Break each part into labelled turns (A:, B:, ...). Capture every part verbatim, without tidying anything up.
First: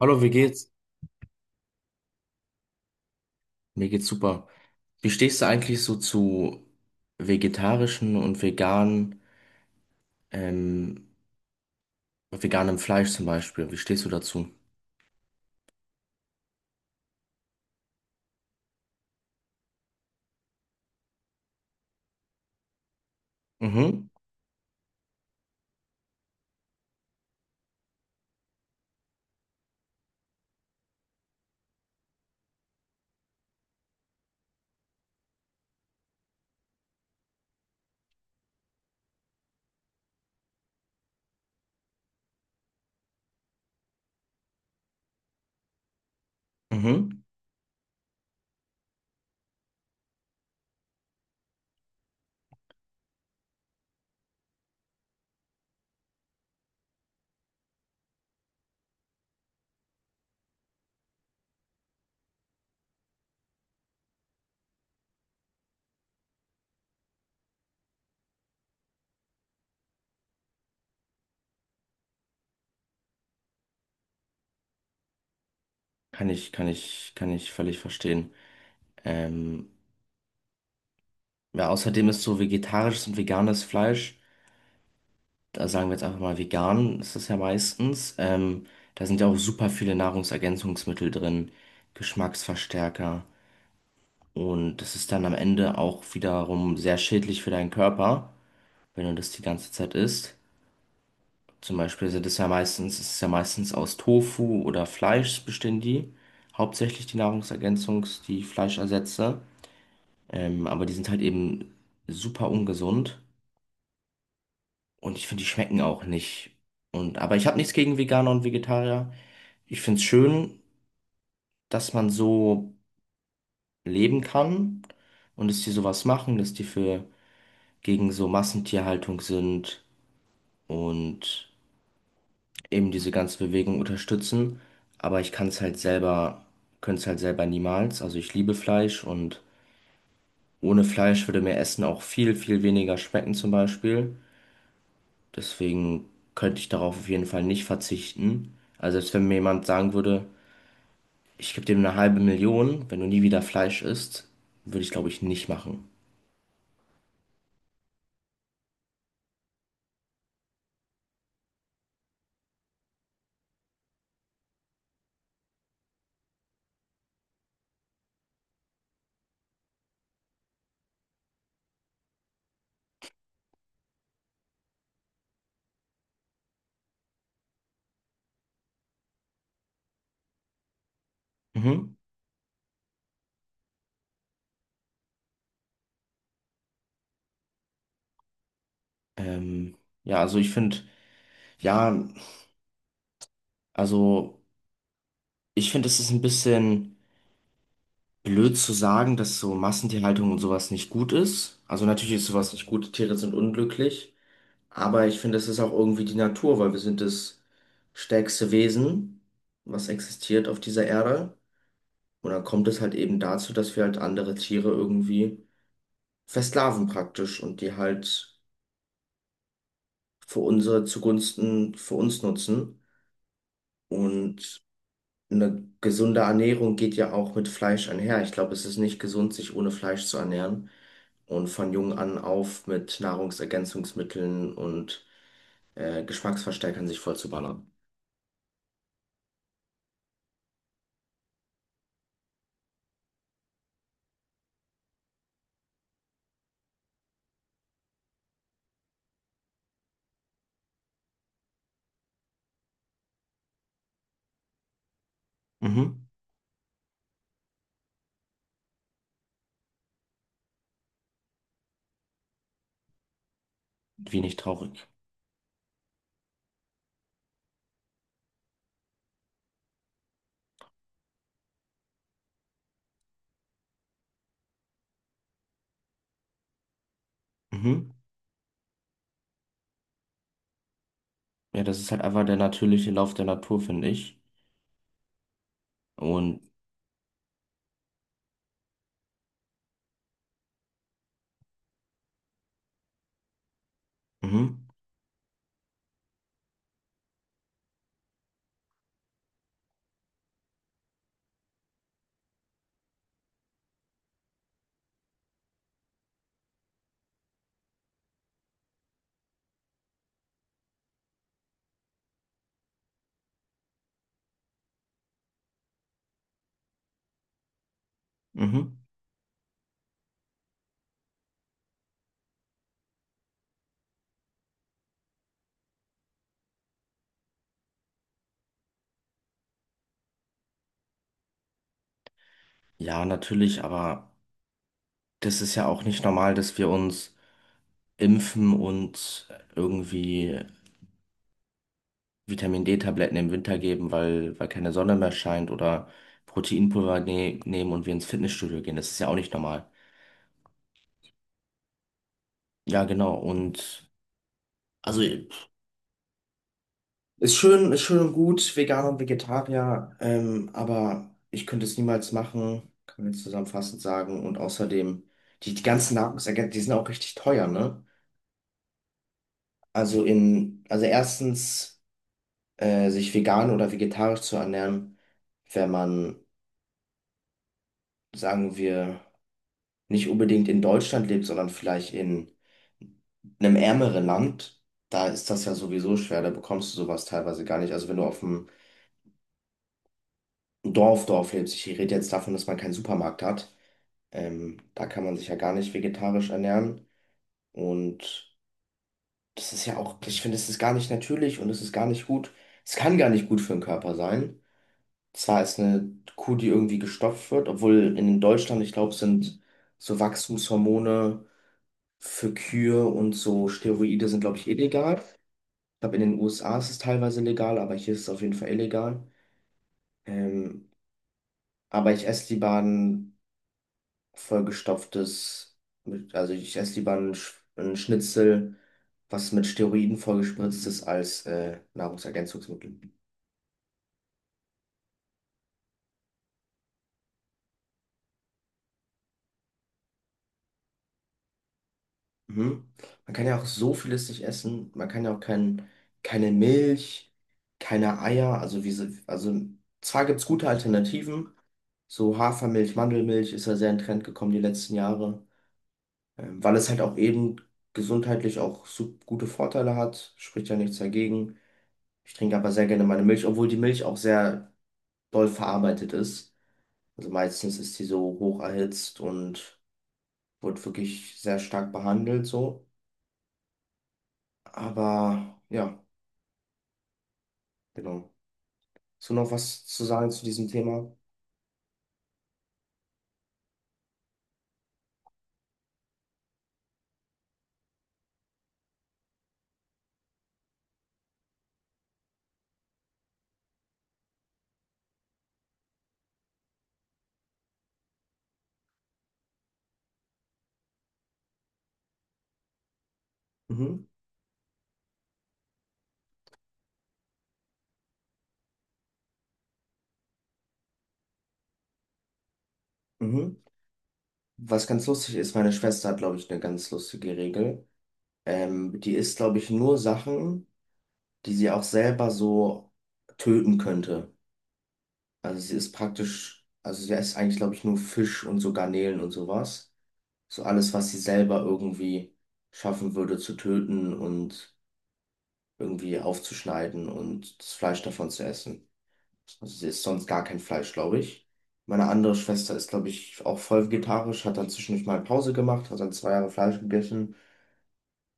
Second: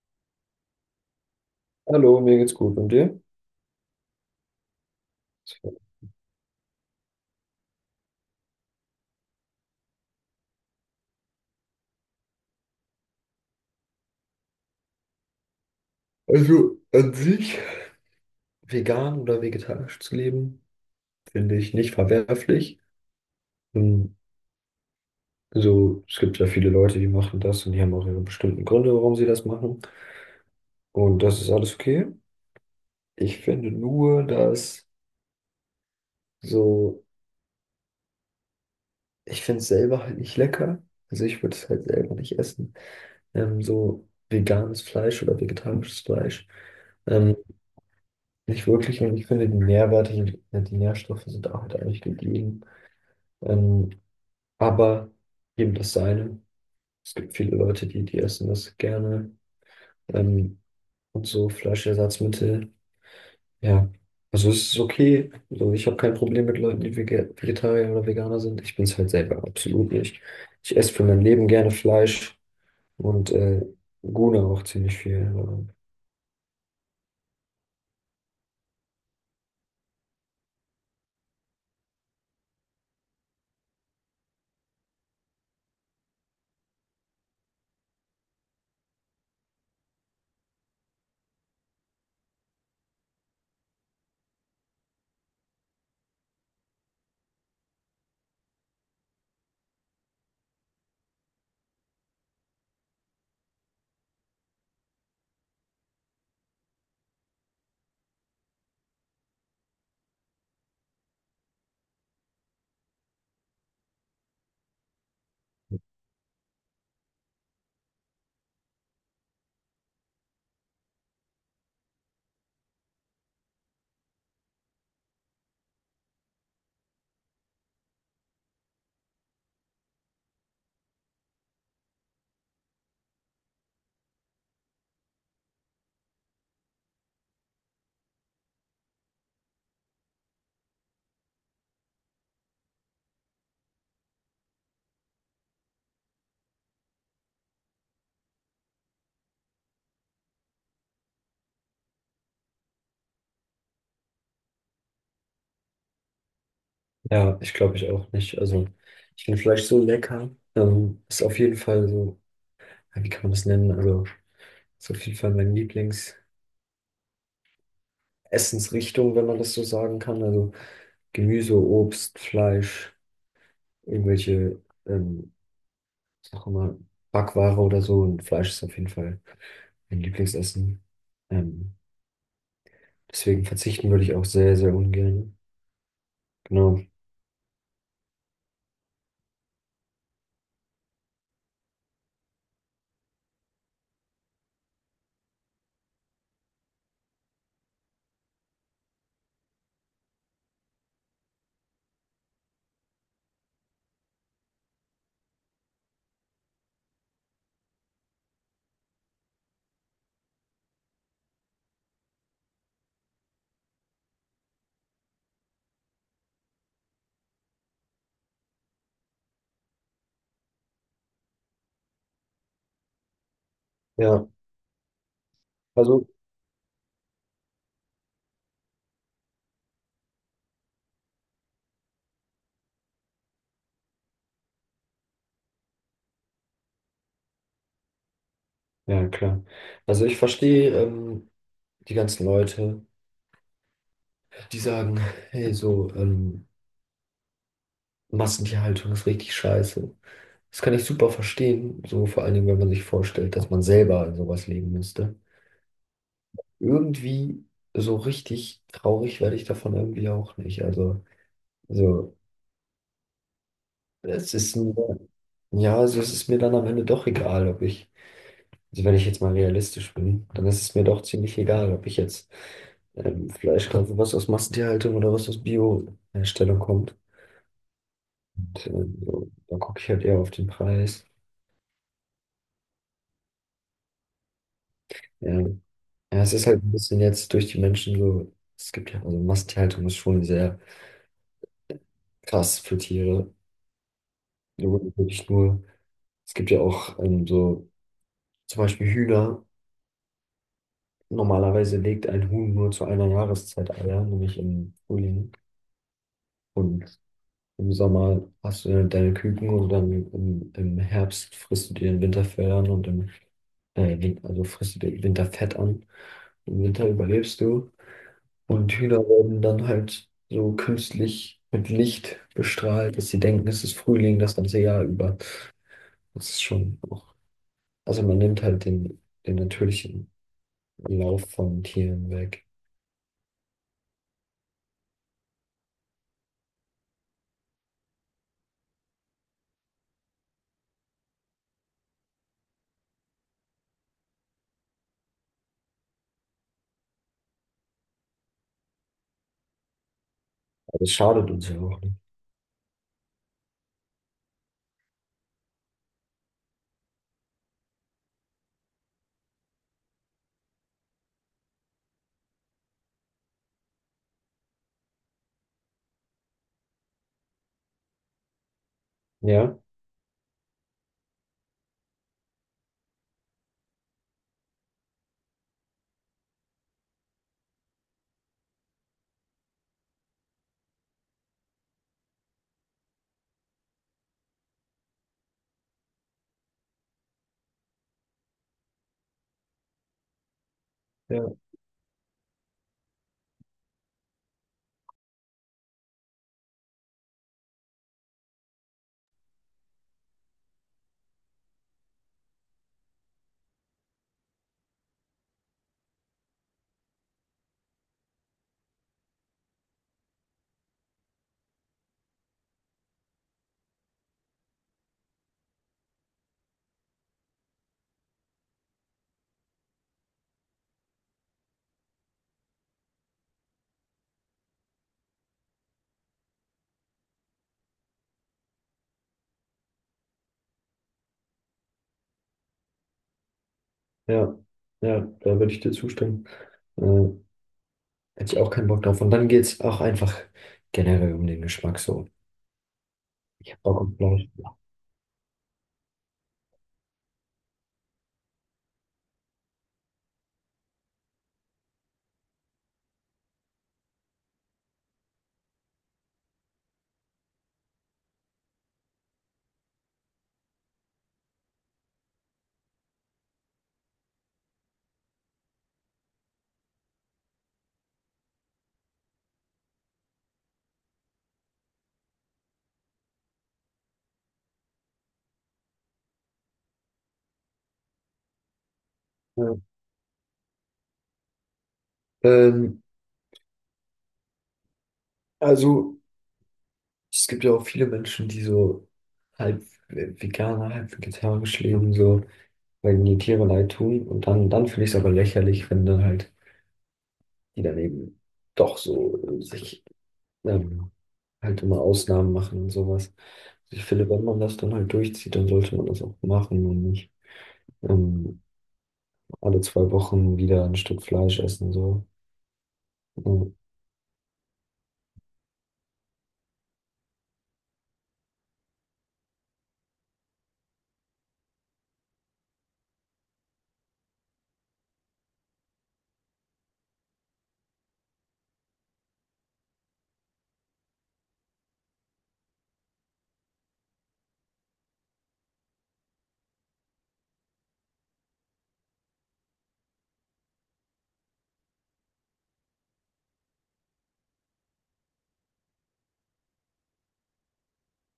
A: Hallo, wie geht's?
B: Hallo, mir geht's gut. Und dir?
A: Mir geht's super. Wie stehst du eigentlich so zu vegetarischen und veganen, ähm, veganem Fleisch zum Beispiel? Wie stehst du dazu?
B: Also an sich, vegan oder vegetarisch zu leben, finde ich nicht verwerflich.
A: Mhm,
B: Ähm, So, es gibt ja viele Leute, die machen das und die haben auch ihre bestimmten Gründe, warum sie das machen. Und das ist alles okay. Ich finde nur, dass so, ich finde es selber halt nicht lecker. Also ich würde es halt selber nicht essen. Ähm, so veganes Fleisch oder vegetarisches Fleisch.
A: mhm.
B: Ähm, Nicht wirklich. Und ich finde die Nährwerte, die die Nährstoffe sind auch halt eigentlich gegeben. Ähm, aber jedem das seine. Es gibt viele Leute, die, die essen das gerne. Ähm, und so Fleischersatzmittel. Ja, also es ist okay. Also ich habe kein Problem mit Leuten, die Vege- Vegetarier oder Veganer sind. Ich bin es halt selber absolut nicht. Ich esse für mein Leben gerne Fleisch und äh, Guna auch ziemlich viel. Aber
A: Kann ich, kann ich, kann ich völlig verstehen. Ähm, ja, außerdem ist so vegetarisches und veganes Fleisch, da sagen wir jetzt einfach mal vegan, ist das ja meistens. Ähm, da sind ja auch super viele Nahrungsergänzungsmittel drin, Geschmacksverstärker und das ist dann am Ende auch wiederum sehr schädlich für deinen Körper, wenn du das die ganze Zeit isst. Zum Beispiel sind es ja meistens, es ist ja meistens aus Tofu oder Fleisch bestehen die. Hauptsächlich die Nahrungsergänzungs, die Fleischersätze. Ähm, aber die sind halt eben super ungesund. Und ich finde, die schmecken auch nicht. Und, aber ich habe nichts gegen Veganer und Vegetarier. Ich finde es schön, dass man so leben kann und dass die sowas machen, dass die für gegen so Massentierhaltung sind und eben diese ganze Bewegung unterstützen, aber ich kann es halt selber, könnte es halt selber niemals. Also ich liebe Fleisch und ohne Fleisch würde mir Essen auch viel, viel weniger schmecken zum Beispiel. Deswegen könnte ich darauf auf jeden Fall nicht verzichten. Also selbst wenn mir jemand sagen würde, ich gebe dir eine halbe Million, wenn du nie wieder Fleisch isst, würde ich glaube ich nicht machen.
B: ja, ich glaube ich auch nicht. Also ich finde Fleisch so lecker. Ähm, ist auf jeden Fall so, ja, wie kann man das nennen? Also ist auf jeden Fall mein Lieblings. Essensrichtung, wenn man das so sagen kann. Also Gemüse, Obst, Fleisch, irgendwelche, ähm, sag mal, Backware oder so. Und Fleisch ist auf jeden Fall mein Lieblingsessen. Ähm,
A: Mhm.
B: Deswegen verzichten würde ich auch sehr, sehr ungern. Genau.
A: Ähm, ja, also ich finde, ja, also ich finde, es ist ein bisschen. Blöd zu sagen, dass so Massentierhaltung und sowas nicht gut ist. Also natürlich ist sowas nicht gut, Tiere sind unglücklich, aber ich finde, es ist auch irgendwie die Natur, weil wir sind das stärkste Wesen, was existiert auf dieser Erde. Und dann kommt es halt eben dazu, dass wir halt andere Tiere irgendwie versklaven praktisch und die halt für unsere zugunsten für uns nutzen.
B: Ja,
A: Und eine
B: also,
A: gesunde Ernährung geht ja auch mit Fleisch einher. Ich glaube, es ist nicht gesund, sich ohne Fleisch zu ernähren. Und von jung an auf mit Nahrungsergänzungsmitteln und äh, Geschmacksverstärkern sich voll zu ballern.
B: ja, klar. Also ich verstehe ähm, die ganzen Leute, die sagen, hey, so, ähm, Massentierhaltung ist richtig scheiße. Das kann ich super verstehen, so vor allen Dingen, wenn man sich vorstellt, dass man selber in sowas leben müsste.
A: Mhm.
B: Irgendwie so richtig traurig werde ich davon irgendwie auch nicht. Also, so, Es
A: Wenig
B: ist mir,
A: traurig.
B: ja, also es ist mir dann am Ende doch egal, ob ich, also wenn ich jetzt mal realistisch bin, dann ist es mir doch ziemlich egal, ob ich jetzt ähm, Fleisch kaufe, was aus Massentierhaltung oder was aus Bio-Herstellung kommt.
A: Mhm.
B: Und, ähm, so, dann gucke ich halt eher auf den Preis.
A: Ja, das ist halt einfach der natürliche Lauf der Natur, finde ich.
B: Ja. Ja, es
A: Und
B: ist halt ein bisschen jetzt durch die Menschen so, es gibt ja, also Massentierhaltung ist schon sehr krass für Tiere.
A: Mhm.
B: Da wurde wirklich nur. Es gibt ja auch ähm, so zum Beispiel Hühner. Normalerweise legt ein Huhn nur zu einer Jahreszeit Eier, nämlich im Frühling. Und im Sommer hast du dann deine Küken und dann im, im Herbst frisst du dir den Winterfell an und im äh, Win- also frisst du dir im Winter an. Im Winter überlebst du. Und
A: Mhm.
B: Hühner werden dann halt so künstlich mit Licht bestrahlt, dass sie denken, es ist Frühling das ganze Jahr über. Das ist schon auch. Also man nimmt halt den, den natürlichen. Lauf von Tieren weg.
A: Ja, natürlich, aber das ist ja auch nicht normal, dass wir uns impfen und irgendwie Vitamin D-Tabletten im Winter geben, weil, weil keine Sonne mehr scheint oder Proteinpulver ne nehmen und wir ins Fitnessstudio gehen. Das ist ja auch nicht normal.
B: Aber es schadet uns ja auch nicht.
A: Ja, genau. Und also ist schön, ist schön und gut, Veganer und Vegetarier, ähm, aber ich könnte es niemals machen, kann man jetzt zusammenfassend sagen. Und außerdem, die, die ganzen Nahrungsergänzungen, die sind auch richtig teuer, ne?
B: Ja,
A: Also in, also erstens, äh, sich vegan oder vegetarisch zu ernähren, wenn man, sagen wir, nicht unbedingt in Deutschland lebt, sondern vielleicht in einem ärmeren Land, da ist das ja sowieso schwer, da bekommst du sowas teilweise gar nicht. Also wenn du auf dem Dorf,
B: ja,
A: Dorf lebt. Ich rede jetzt davon, dass man keinen Supermarkt hat. Ähm, da kann man sich ja gar nicht vegetarisch ernähren. Und das ist ja auch, ich finde, es ist gar nicht natürlich und es ist gar nicht gut. Es kann gar nicht gut für den Körper sein. Zwar ist eine Kuh, die irgendwie gestopft wird, obwohl in Deutschland, ich glaube, sind so Wachstumshormone für Kühe und so Steroide sind, glaube ich, illegal. Ich glaube, in den U S A ist es teilweise legal, aber hier ist es auf jeden Fall illegal. Ähm, aber ich esse lieber einen vollgestopftes, mit, also ich esse lieber ein, Sch- ein Schnitzel, was mit Steroiden vollgespritzt ist, als äh, Nahrungsergänzungsmittel.
B: ja, ja, da würde ich dir zustimmen. Äh, Hätte ich auch keinen Bock drauf. Und dann geht es auch einfach generell um den Geschmack so.
A: Mhm. Man kann ja auch
B: Ich hab
A: so
B: Bock auf
A: vieles nicht
B: Fleisch.
A: essen. Man kann ja auch kein, keine Milch, keine Eier. Also, wie, sie- also zwar gibt es gute Alternativen. So Hafermilch, Mandelmilch ist ja sehr in Trend gekommen die letzten Jahre, ähm, weil es halt auch eben gesundheitlich auch so gute Vorteile hat. Spricht ja nichts dagegen. Ich trinke aber sehr gerne meine Milch, obwohl die Milch auch sehr doll verarbeitet ist. Also meistens ist die so hoch erhitzt und wird wirklich sehr stark behandelt so. Aber ja, genau. Hast du noch
B: Ja.
A: was zu sagen zu diesem Thema?
B: Ähm, also, Es gibt ja auch viele Menschen, die so halb veganer, halb vegetarisch leben, so, weil ihnen die Tiere leid tun. Und dann, dann finde ich es aber lächerlich, wenn dann halt die daneben doch so sich ähm, halt immer Ausnahmen machen und sowas. Ich
A: Mhm,
B: finde, wenn man das dann halt durchzieht, dann sollte man das auch machen und nicht ähm, alle zwei Wochen wieder ein Stück Fleisch essen. So.
A: mhm. Was ganz lustig ist, meine Schwester hat, glaube ich, eine ganz lustige Regel. Ähm, die isst, glaube ich, nur Sachen, die sie auch selber so töten könnte. Also sie ist praktisch, also sie isst eigentlich, glaube ich, nur Fisch und so Garnelen und sowas. So alles, was sie selber irgendwie schaffen würde zu töten und irgendwie aufzuschneiden und das Fleisch davon zu essen. Also sie isst sonst gar kein Fleisch, glaube ich. Meine andere Schwester ist, glaube ich, auch voll vegetarisch, hat dann zwischendurch mal Pause gemacht, hat dann zwei Jahre Fleisch gegessen.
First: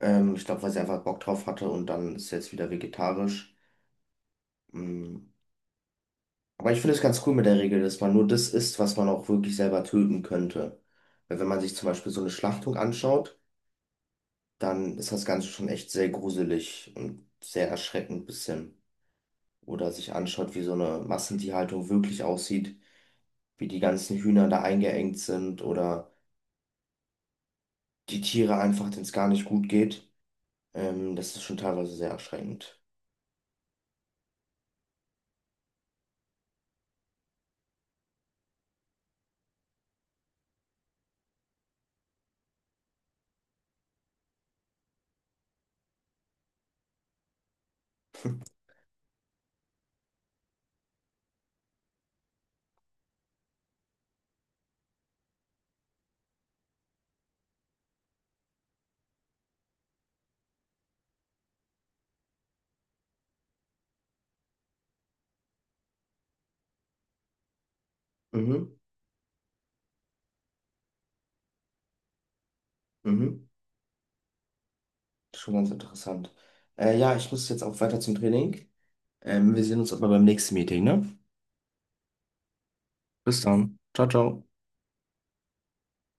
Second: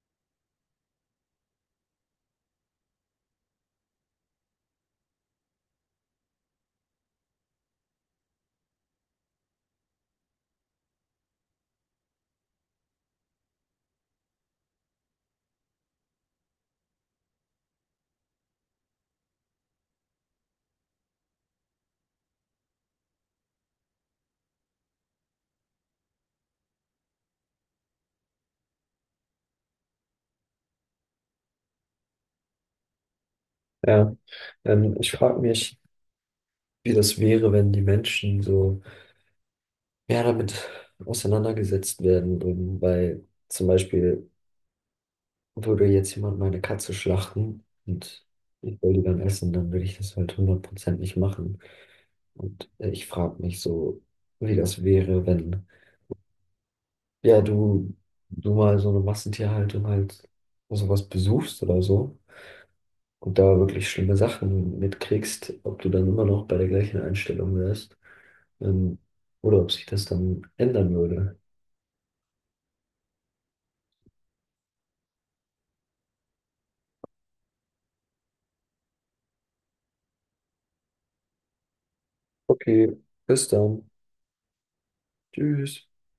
A: Ähm, ich glaube, weil sie einfach Bock drauf hatte und dann ist sie jetzt wieder vegetarisch. Mm. Aber ich finde es ganz cool mit der Regel, dass man nur das isst, was man auch wirklich selber töten könnte. Weil wenn man sich zum Beispiel so eine Schlachtung anschaut, dann ist das Ganze schon echt sehr gruselig und sehr erschreckend ein bisschen. Oder sich anschaut, wie so eine Massentierhaltung wirklich aussieht, wie die ganzen Hühner da eingeengt sind oder die Tiere einfach, denen es gar nicht gut geht. Ähm, das ist schon teilweise sehr erschreckend.
B: Ja, ähm, ich frage mich, wie das wäre, wenn die Menschen so mehr damit auseinandergesetzt werden würden, weil zum Beispiel würde jetzt jemand meine Katze schlachten und ich will die dann essen, dann würde ich das halt hundert Prozent nicht machen. Und äh, ich frage mich so, wie das wäre, wenn ja, du, du mal so eine Massentierhaltung halt sowas besuchst oder so und da wirklich schlimme Sachen mitkriegst, ob du dann immer noch bei der gleichen Einstellung wärst,
A: Mhm,
B: ähm, oder ob sich das dann ändern würde.
A: mhm. Das ist schon ganz interessant. Äh, ja, ich muss jetzt auch weiter zum Training. Ähm, wir sehen uns aber beim nächsten Meeting, ne?
B: Okay,
A: Bis
B: bis
A: dann.
B: dann.
A: Ciao, ciao.
B: Tschüss.